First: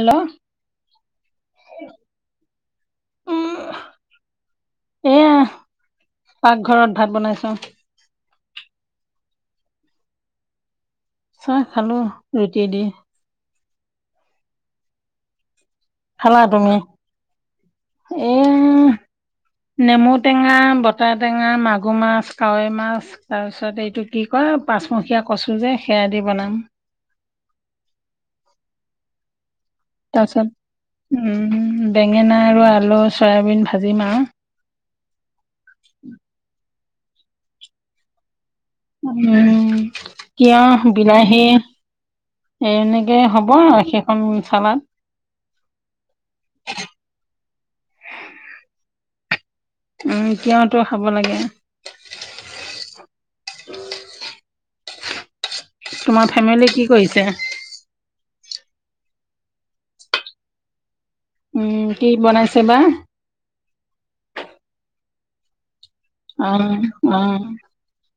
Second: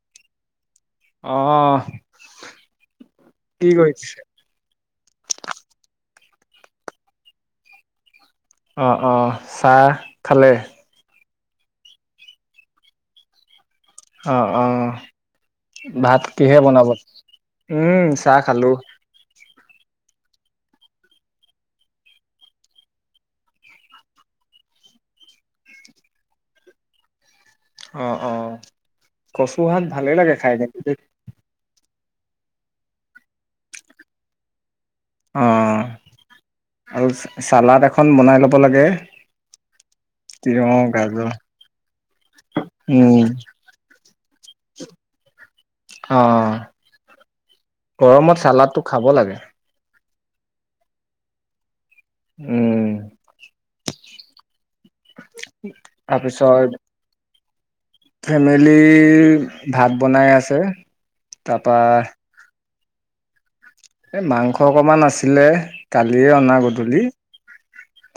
Hello অ, কি কৰিছে? এইয়া পাকঘৰত ভাত বনাইছো। অ অ, চাহ খালে? চাহ খালো ৰুটি দি। অ অ, ভাত খালা কিহে তুমি বনাব? উম এ চাহ খালো। নেমু টেঙা, বতাহ টেঙা, মাগুৰ মাছ, কাৱৈ মাছ। তাৰ পিছত এইটো কি কয় পাঁচমুখীয়া কচু যে সেয়া দি বনাম। অ অ, কচু শাক ভালে লাগে খাই এনেকে দেই উম উম বেঙেনা আৰু আলু চয়াবিন ভাজিম আৰু অ [unintelligible] আৰু চালড এখন বনাই ল'ব লাগে। উম তিয়হ, বিলাহী এ এনেকে উম, হ'ব সেইখন চালাত অ গৰমত চালাডটো খাব লাগে উম তিয়হ খাব লাগে উম [unintelligible] তোমাৰ ফেমিলী কি কৰিছে ফেমিলী ভাত বনাই আছে তাৰপা উম কি বনাইছে বা এই মাংস অকণমান আছিলে কালিয়ে অনা অ', গধূলি অ',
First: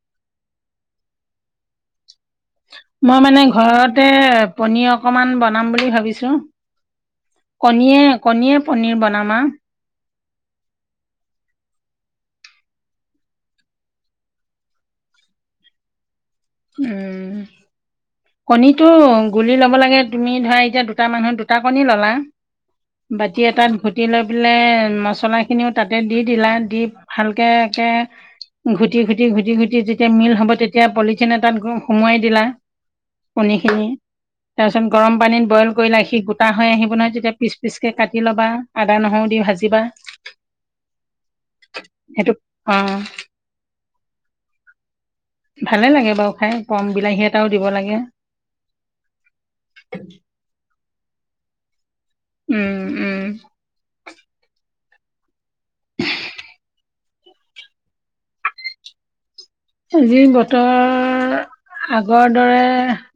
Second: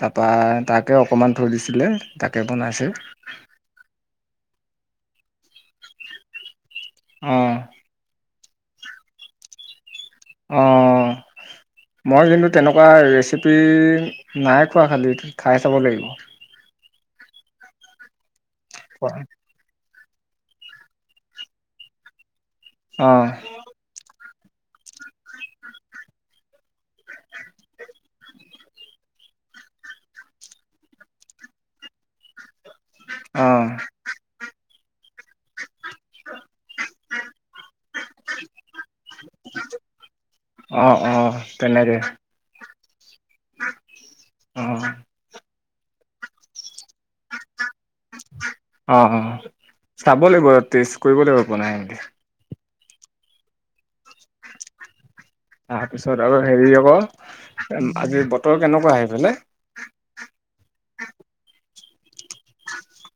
তাৰপা তাকে অকমান থৈ দিছিলে তাকে বনাইছে মই মানে ঘৰতে পনীৰ অকমান বনাম বুলি ভাবিছো অ কণীয়ে কণীয়ে পনীৰ বনামা অ মই কিন্তু তেনেকুৱা ৰেচিপি নাই খোৱা খালী খাই চাব লাগিব উম কণীটো গোল লি লব লাগে তুমি ধৰা এতিয়া দুটা মানুহ দুটা কণী ললা, অঁ বাতি এটা দি লৈ পেলাই মছলাখিনিও তাতে দি দিলা দি ভালকে একে ঘুটি ঘুটি ঘুটি ঘুটি যেতিয়া মিল হ'ব তেতিয়া পলি ঠিন এটাত সোমোৱাই দিলা কণী অঁ খিনি তাৰপিছত গৰম পানীত বইল কৰিলে সি গোটা হৈ আহি বনাই তেতিয়া পিচ পিচ কে কাটি ল'বা আদা নহৰু দি ভাজিবা অ অ তেনে কে সেইটো অ অ ভালে লাগে বাৰু খাই কম বিলাহীয়ে অ অ চাব লাগিব টেষ্ট কৰিব লাগিব বনাই এনেকে উম উম তাৰপিছত আৰু হেৰি আক আজি বতৰ কেনেকুৱা সেইফালে যি বতৰ আগৰ দৰে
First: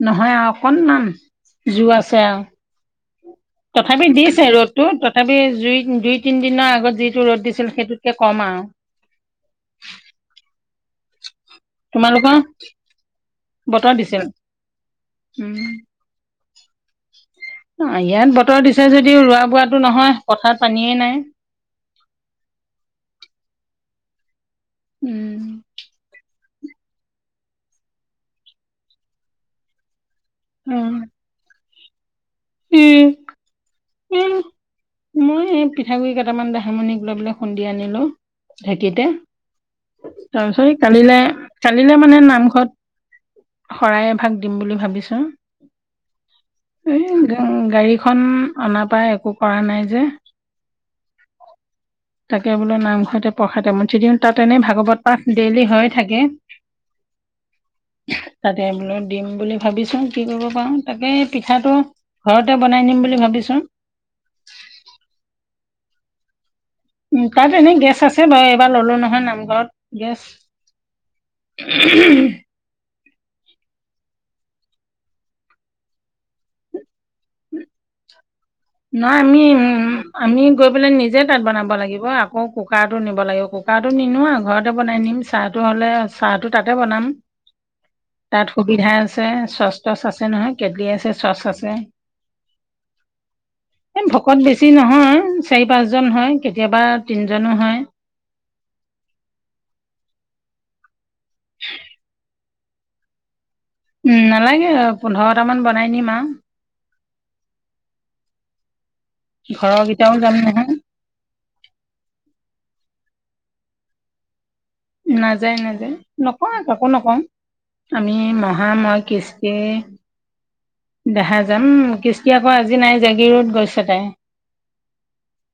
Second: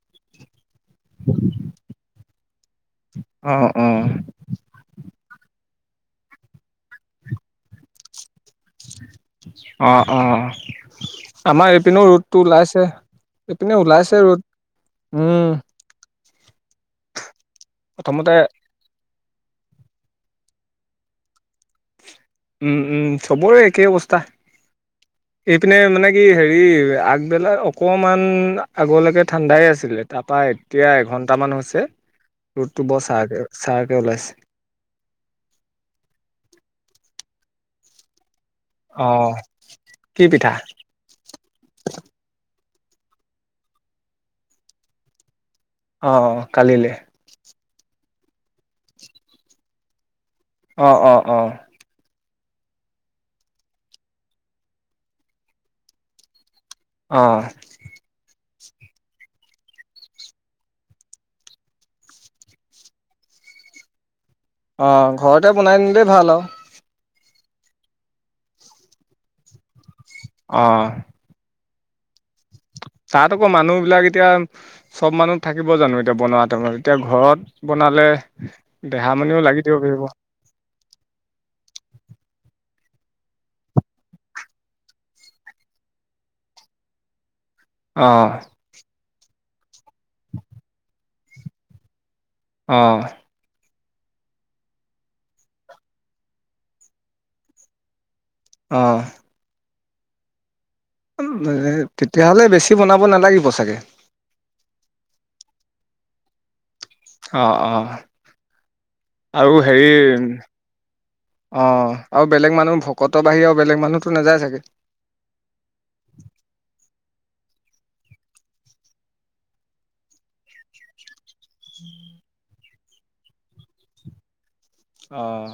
নহয় আউ অকন মান জোৰ আছে আৰু অঁ অঁ তথাপি দিছে ৰ'দ তো তথাপি জুই দুই তিনিদিনৰ আগত যিটো ৰ'দ দিছিল সেইটোতকে কম আৰু অ অ আমাৰ এইপিনেও তোমালোকৰ ৰ'দটো ওলাইছে এইপিনে বতৰ ওলাইছে দিছিল ৰ'দ উম প্ৰথমতে ইয়াত বতৰ দিছে যদিও ৰোৱা বোৱাটো নহয় পথাৰত পানীয়ে নাই উম উম চবৰে একেই অৱস্থা উম এইপিনে মানে কি, হেৰি আগবেলা অকমান আগলৈকে ঠাণ্ডাই আছিলে। তাৰপৰা অ এতিয়া এঘণ্টামান হৈছে। ৰ'দটো বৰ উম চাকে- ছায়াকে উম ওলাইছে। মই এই পিঠাগুৰি কেইটামান দেহামণিক লৈ পেলাই খুন্দি আনিলোঁ। ঢেঁকীতে। অ' কি পিঠা তাৰপিছত কালিলে কালিলে মানে নামঘৰত শৰাই এভাগ দিম বুলি ভাবিছো অ অ কালিলৈ এই গাড়ীখন অনাপাই একো কৰা নাই যে অ অ অ তাকে বোলো নামঘৰতে প্ৰসাদ এমুঠি দিওঁ। তাত এনে ভাগৱত পাঠ ডেইলি হৈ থাকে। [inaudible] অ'। তাতে বোলো দিম বুলি ভাবিছোঁ, কি কৰিব পাৰোঁ। তাকে পিঠাটো ঘৰতে বনাই নিম বুলি ভাবিছোঁ। অ' ঘৰতে বনাই নিলেই ভাল আও। উম, তাত এনেই গেছ আছে বাৰু। এইবাৰ ললো নহয় নামঘৰত গেছ। অ'। উ তাত আকৌ মানুহবিলাক এতিয়া চব মানুহ থাকিব জানো এতিয়া বনোৱা টাইমত? এতিয়া ঘৰত বনালে, নাই আমি দেহামণিও লাগি দিব উম পাৰিব। আমি গৈ পেলাই নিজে তাত বনাব লাগিব। আকৌ কুকাৰতো নিব লাগিব। কুকাৰটো নিনো আও। ঘৰতে বনাই নিম। চাহটো হ'লে, চাহটো তাতে বনাম। অ'। তাত সুবিধা আছে, ছচ-তচ আছে নহয়। কেটলি আছে, ছচ আছে। অ'। এই ভকত বেছি নহয়, চাৰি-পাঁচজন হয়। কেতিয়াবা তিনিজনো হয়। অ'। উম- তেতিয়াহ'লে বেছি বনাব নালাগিব চাগে। উম নালাগে। পোন্ধৰটামান বনাই নিম আও। অ' - অ'। আৰু ঘৰৰ হেৰি কেইটাও যাম নহয় অ'। আৰু বেলেগ মানুহ- ভকত বাহিৰে আৰু বেলেগ মানুহতো নাযায় চাগে। নাযায় - নাযায়। নকওঁএ, কাকো নকওঁ। আমি, মহা, ম‌ই, কৃষ্টি দেহা যাম। কৃষ্টি আকৌ আজি নাই, জাগীৰোড গৈছে তাই। অ'।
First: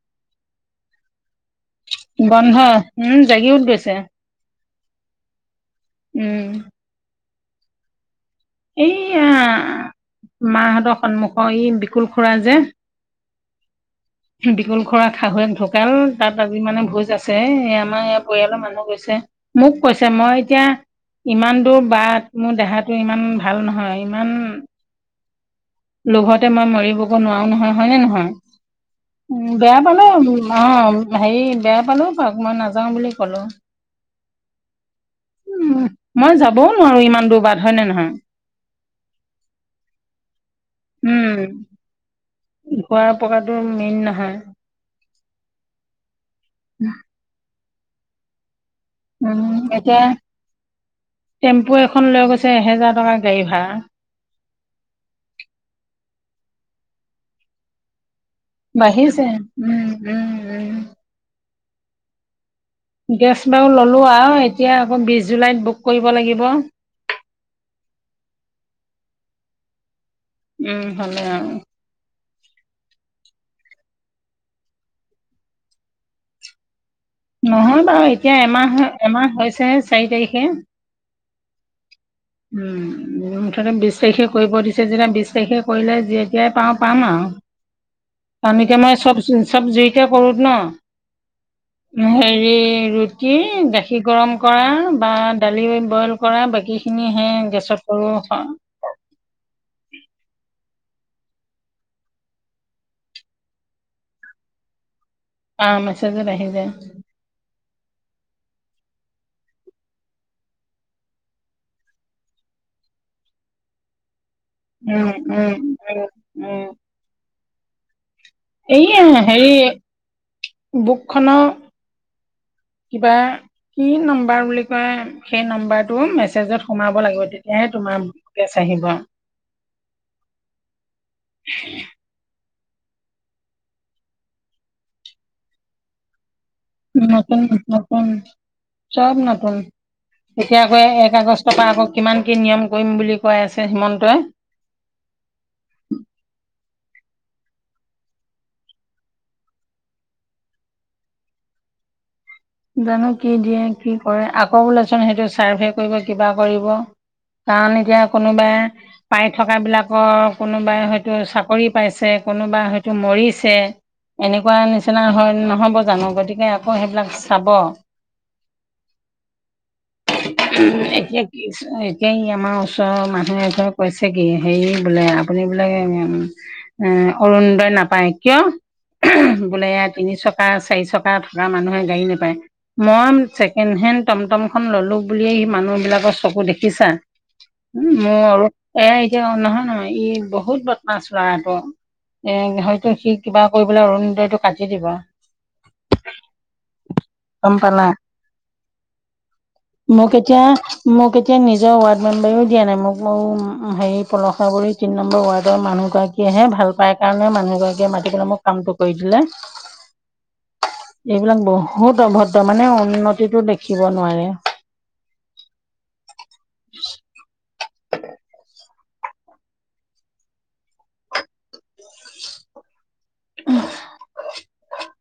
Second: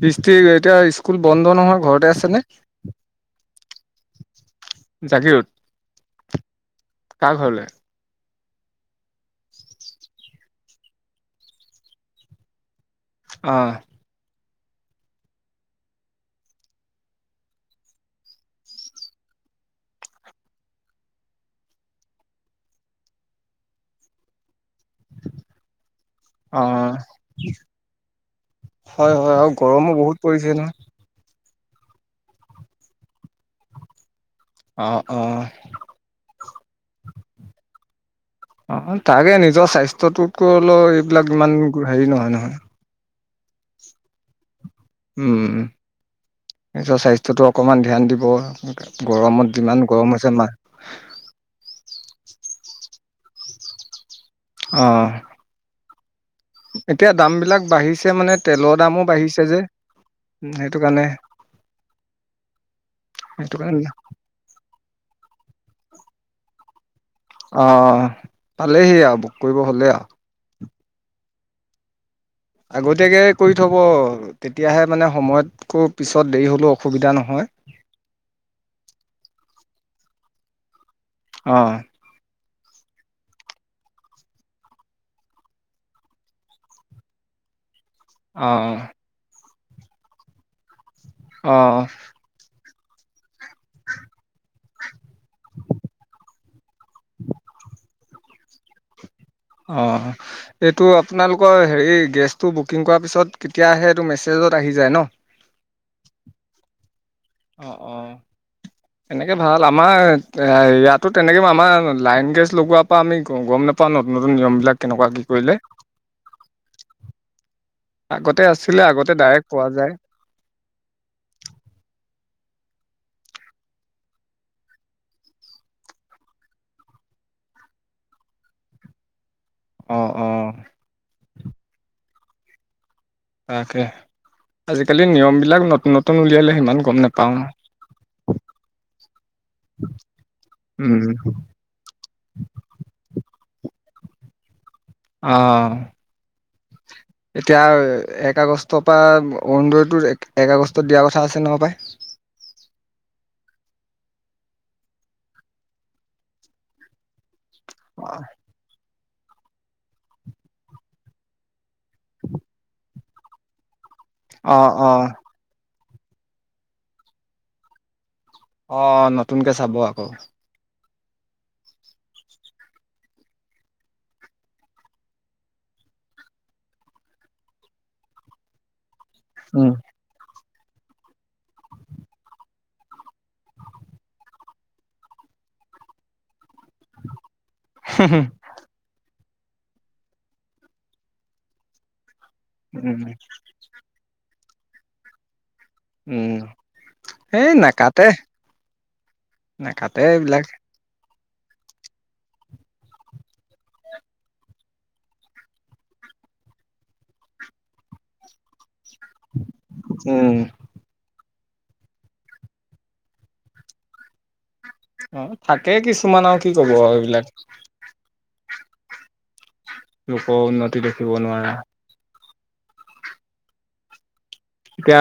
কৃষ্টিৰ এতিয়া স্কুল বন্ধ নহয়? ঘৰতে আছেনে বন্ধ। উম, জাগীৰোড গৈছে। জাগীৰোড? উম। কাৰ ঘৰলৈ? এইয়া মাহঁতৰ সন্মুখৰ এই বিকুল খুৰা যে অ'। উ [inaudible] বিকল খুৰা শাহুৱেক ঢুকাল। তাত আজি মানে ভোজ আছে। এ আমাৰ ইয়াৰ পৰিয়ালৰ মানুহ গৈছে। মোক কৈছে। মই এতিয়া ইমান দূৰ বাট মোৰ দেহাটো ইমান ভাল নহয়। ইমান লোভতে অ মই মৰিবগৈ নোৱাৰো নহয়, হয় নে নহয়? হয় হয় উম, আৰু বেয়া গৰমো পালে অ'। বহুত পৰিছে নহয় হেৰি বেয়া পালেও পাওঁক, মই নাযাওঁ বুলি ক'লোঁ। অ উম, মই যাবও নোৱাৰোঁ ইমান দূৰ বাট, হয় নে নহয়? অ'! তাকে, নিজৰ স্বাস্থ্যটোতকৈ লৈ এইবিলাক ইমান হেৰি নহয়। খোৱা [unintelligible] মেইন নহয়। উম! নিজৰ স্বাস্থ্যটো অকণমান ধ্যান দিব। উম! গৰমত যিমান এতিয়া, গৰম হৈছে মা টেম্পু এখন লৈ গৈছে, এহেজাৰ টকাৰ গাড়ী ভাড়া। অ'। এতিয়া দামবিলাক বাঢ়িছে মানে তেলৰ দামো বাঢ়িছে যে। উম, সেইটো কাৰণে। গেছ সেইটো বাৰু কাৰণে ললোঁ আও। এতিয়া আকৌ বিশ জুলাইত বুক কৰিব লাগিব। অ' পালেহি আও, বুক কৰিব হ'লে আও। উম! ভালে আৰু। আগতীয়াকে কৰি থ'ব? তেতিয়াহে মানে, সময়তকৈ পিছত, দেৰি হ'লেও অসুবিধা নহয়। নহয় বাৰু! এতিয়া এমাহ, এমাহ হৈছে চাৰি তাৰিখে। অ'! উম! মুঠতে, বিশ তাৰিখে কৰিব দিছে যেতিয়া, বিশ তাৰিখে কৰিলে, যেতিয়াই পাওঁ, পাম আৰু। অ', [unintelligible] মই চব, চব জুইতে কৰোঁ অ', ন'। হেৰি কি? গাখীৰ গৰম কৰা বা দালি বইল কৰা, বাকীখিনি হে গেছত কৰোঁ। [unintelligible] অ'! এইটো, আপোনালোকৰ হেৰি, গেছটো বুকিং কৰাৰ পিছত, কেতিয়া আহে, এইটো মেছেজত আহি যায় ন'? অ'! মেছেজত আহি যায়। অ'! অ'! [inaudible] এনেকে ভাল। আমাৰ, ইয়াতো তেনেক আমাৰ, লাইন গেছ লগোৱাৰ পৰা আমি গম নাপাওঁ। নোপোৱা ন'? নতুন, নতুন নিয়ম বিলাক উম কেনেকুৱা কি উম কৰিলে। উম উম আগতে আছিলে, আগতে ডাইৰেক্ট পোৱা যায়। বুক খন, কিবা কি নম্বৰ বুলি কয়! সেই নম্বৰটো মেছেজত সোমাব লাগিব। তেতিয়াহে, তোমাৰ গেছ আহিব। অ'! অ'! [unintelligible] তাকে, আজিকালি নিয়ম বিলাক নতুন, নতুন উলিয়ালে। সিমান গম নাপাওঁ। নতুন, নতুন। চব নতুন। এতিয়া আকৌ, উম। এক আগষ্টৰ পৰা আকৌ কিমান, কি? নিয়ম কৰিম বুলি কৈ আছে হিমন্তই। অ'! এতিয়া, এক আগষ্টৰ পৰা, অৰুণোদয়টো এক আগষ্টত দিয়াৰ কথা আছে, নহয় পায়! জানোঁ! কি দিয়ে, কি কৰে? আকৌ বোলেচোন, সেইটো চাৰ্ভে কৰিব, কিবা কৰিব? কাৰণ, এতিয়া কোনোবাই পাই থকাবিলাকৰ কোনোবাই হয়তো! চাকৰি পাইছে, কোনোবাই হয়তো মৰিছে। এনেকুৱা অ অ নিচিনা হয়, নহ'ব জানোঁ? গতিকে, আকৌ সেইবিলাক চাব। অ'! নতুনকে চাব আকৌ। [unintelligible] এতিয়া কি, এতিয়া আমাৰ ওচৰৰ মানুহ এঘৰে কৈছে কি! হেৰি বোলে আপুনি বোলে, এ, অৰুণোদয় নাপায়। কিয়? [unintelligible] বোলে উম এইয়া, তিনি চকা, চাৰি চকা থকা মানুহে গাড়ী না নাপায়। মই ছেকেণ্ড হেণ্ড, টম টম খন ললোঁ বুলিয়েই, মানুহ বিলাকৰ চকু দেখি দেখিছা? মোৰ আৰু এইয়া, এতিয়া নহয়, নহয়। ই বহুত বদমাছ ল'ৰা আকৌ! এ, হয়তো সি, কিবা কৰিবলৈ অৰুণোদয়টো কাটি দিব। উম! এই গম পালা নেকাটে, নেকাটে মোক এতিয়া এইবিলাক। মোক এতিয়া, নিজৰ ৱাৰ্ড মেম্বাৰেও দিয়া নাই। মোক, মোৰ হেৰি, পলসুৱাগুৰি তিন নম্বৰ ৱাৰ্ডৰ মানুহগৰাকী সেয়েহে ভাল পায় কাৰণে মানুহগৰাকীয়ে মাতিবলে মোক কামটো কৰি দিলে। উম এইবিলাক বহু বহুত অভদ্ৰ মানে উন্নতিটো দেখিব নোৱাৰে। অ, থাকেই কিছুমান আৰু কি কব আৰু এইবিলাক। লোকৰ উন্নতি দেখিব নোৱাৰা। [unintelligible] এতিয়া,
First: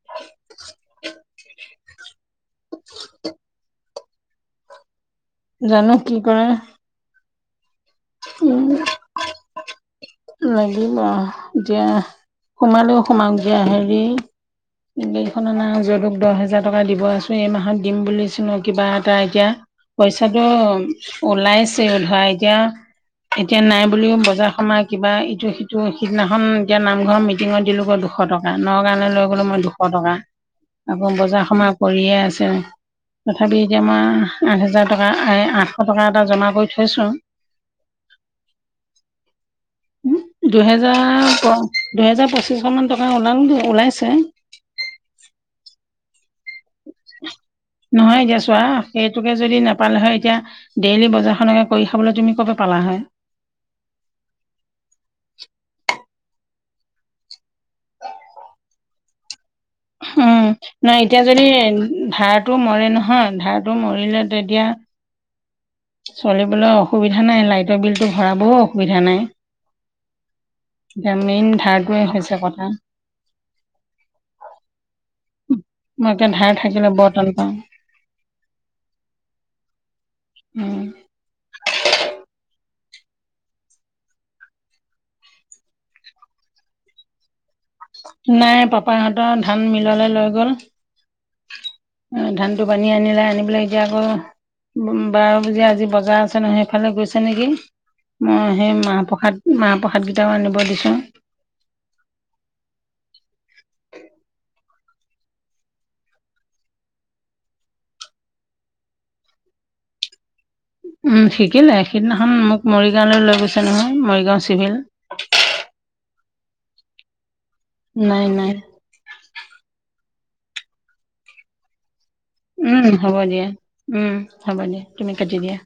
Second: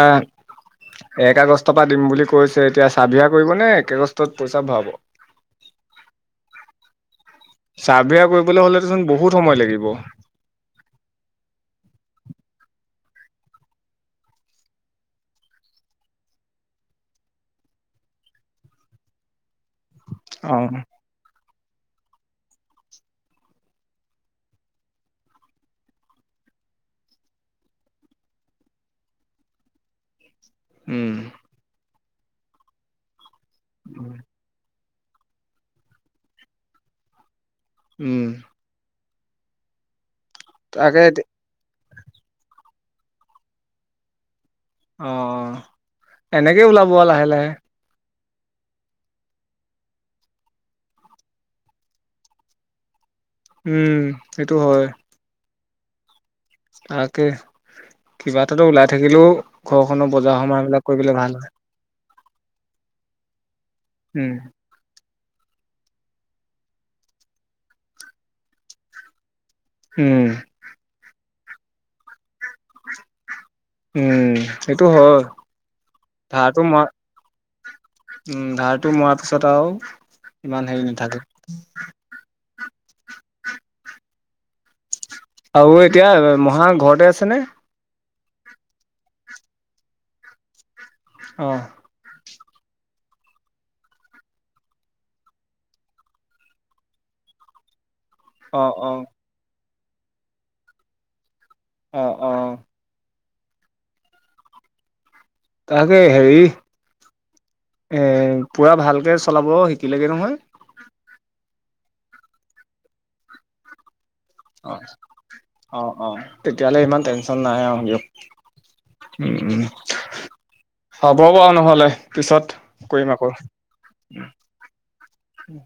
এক আগষ্টৰ পৰা দিম বুলি কৈছে। এতিয়া, চাৰভিয়া কৰিব নে? এক [unintelligible] পইচা ভৰাব। জানো কি কৰে। চাৰ্ভে কৰিবলে উম হ'লে চোন বহুত সময় লাগিব। লাগিব আও এতিয়া সোমালেও সোমাওক দিয়া। হেৰি গাড়ীখন আনা যদুক দহ হোজাৰ টকা দিব আছো এই মাহত দিম বুলিছো ন কিবা এটা এতিয়া পইচাটো অ ওলাইছে ধৰা এতিয়া এতিয়া নাই বুলিও বজাৰ সমাৰ কিবা ইটো সিটো সিদিনাখন এতিয়া নামঘৰৰ মিটিঙত দিলো গই দুশ শ টকা নগাঁও লৈ গ'লো মই দুশ টকা। আকৌ উম বজাৰ-সমাৰ কৰিয়ে আছে তথাপি এতিয়া আমাৰ আঠহাজাৰ টকা এই আঠশ টকা এটা জমা কৰি থৈছোঁ। উম। দুহেজাৰ তাকে দুহেজাৰ পঁচিশ মান টকা ওলাল ওলাইছে। অঁ এনেকে ওলাব আওঁ লাহে লাহে। নহয় এতিয়া চোৱা সেইটোকে যদি নাপালে হয় এতিয়া ডেইলি বজাৰখনকে কৰি খাবলৈ তুমি কপা পালা হয়? উম সেইটো হয়। তাকে কিবা এটাতো ওলাই থাকিলেও ঘৰখনৰ বজাৰ উম সমাৰ বিলাক নহয় কৰিবলে এতিয়া ভাল যদি হয় ধাৰত টো মৰে নহয় ধাৰটো মৰিলে উম তেতিয়া চলিবলৈ অসুবিধা নাই লাইটৰ বিলটো ভৰাবও অসুবিধা নাই। উম। এতিয়া মেইন ধাৰটোৱে হৈছে কটা। উম সেইটো হয় মই এতিয়া ধাৰ ধাৰটো মই থাকিলে বৰ টান পাওঁ উম ধাৰটো মৰাৰ পিছত আৰু ইমান উম হেৰি নাথাকে। আৰু এতিয়া মহা ঘৰতে আছেনে? নাই পাপাহঁতৰ ধান মিললে লৈ গ'ল। অ। ধানটো বানী আনিলে আনি পেলাই এতিয়া আকৌ বাৰপূজীয়াৰ আজি বজাৰ আছে নহয় সেইফালে গৈছে নেকি! মই অ সেই অ মাহ প্ৰসাদ মাহ প্ৰসাদ গিটাও আনিব দিছো। অ-অ। তাকে হেৰি এ পুৰা ভালকে চলাব শিকিলেগে নহয়? উম শিকিলে সিদিনাখন মোক মৰিগাঁওলৈ লৈ গৈছে নহয় মৰিগাঁও চি অ, অ-অ তেতিয়াহলে ইমান টেনচন নাই আৰু দিয়ক। নাই নাই উম, হ'ব বাৰু নহ'লে। পিছত উম কৰিম হ'ব আকৌ দিয়া, উম হ'ব দিয়া তুমি কাটি দিয়া।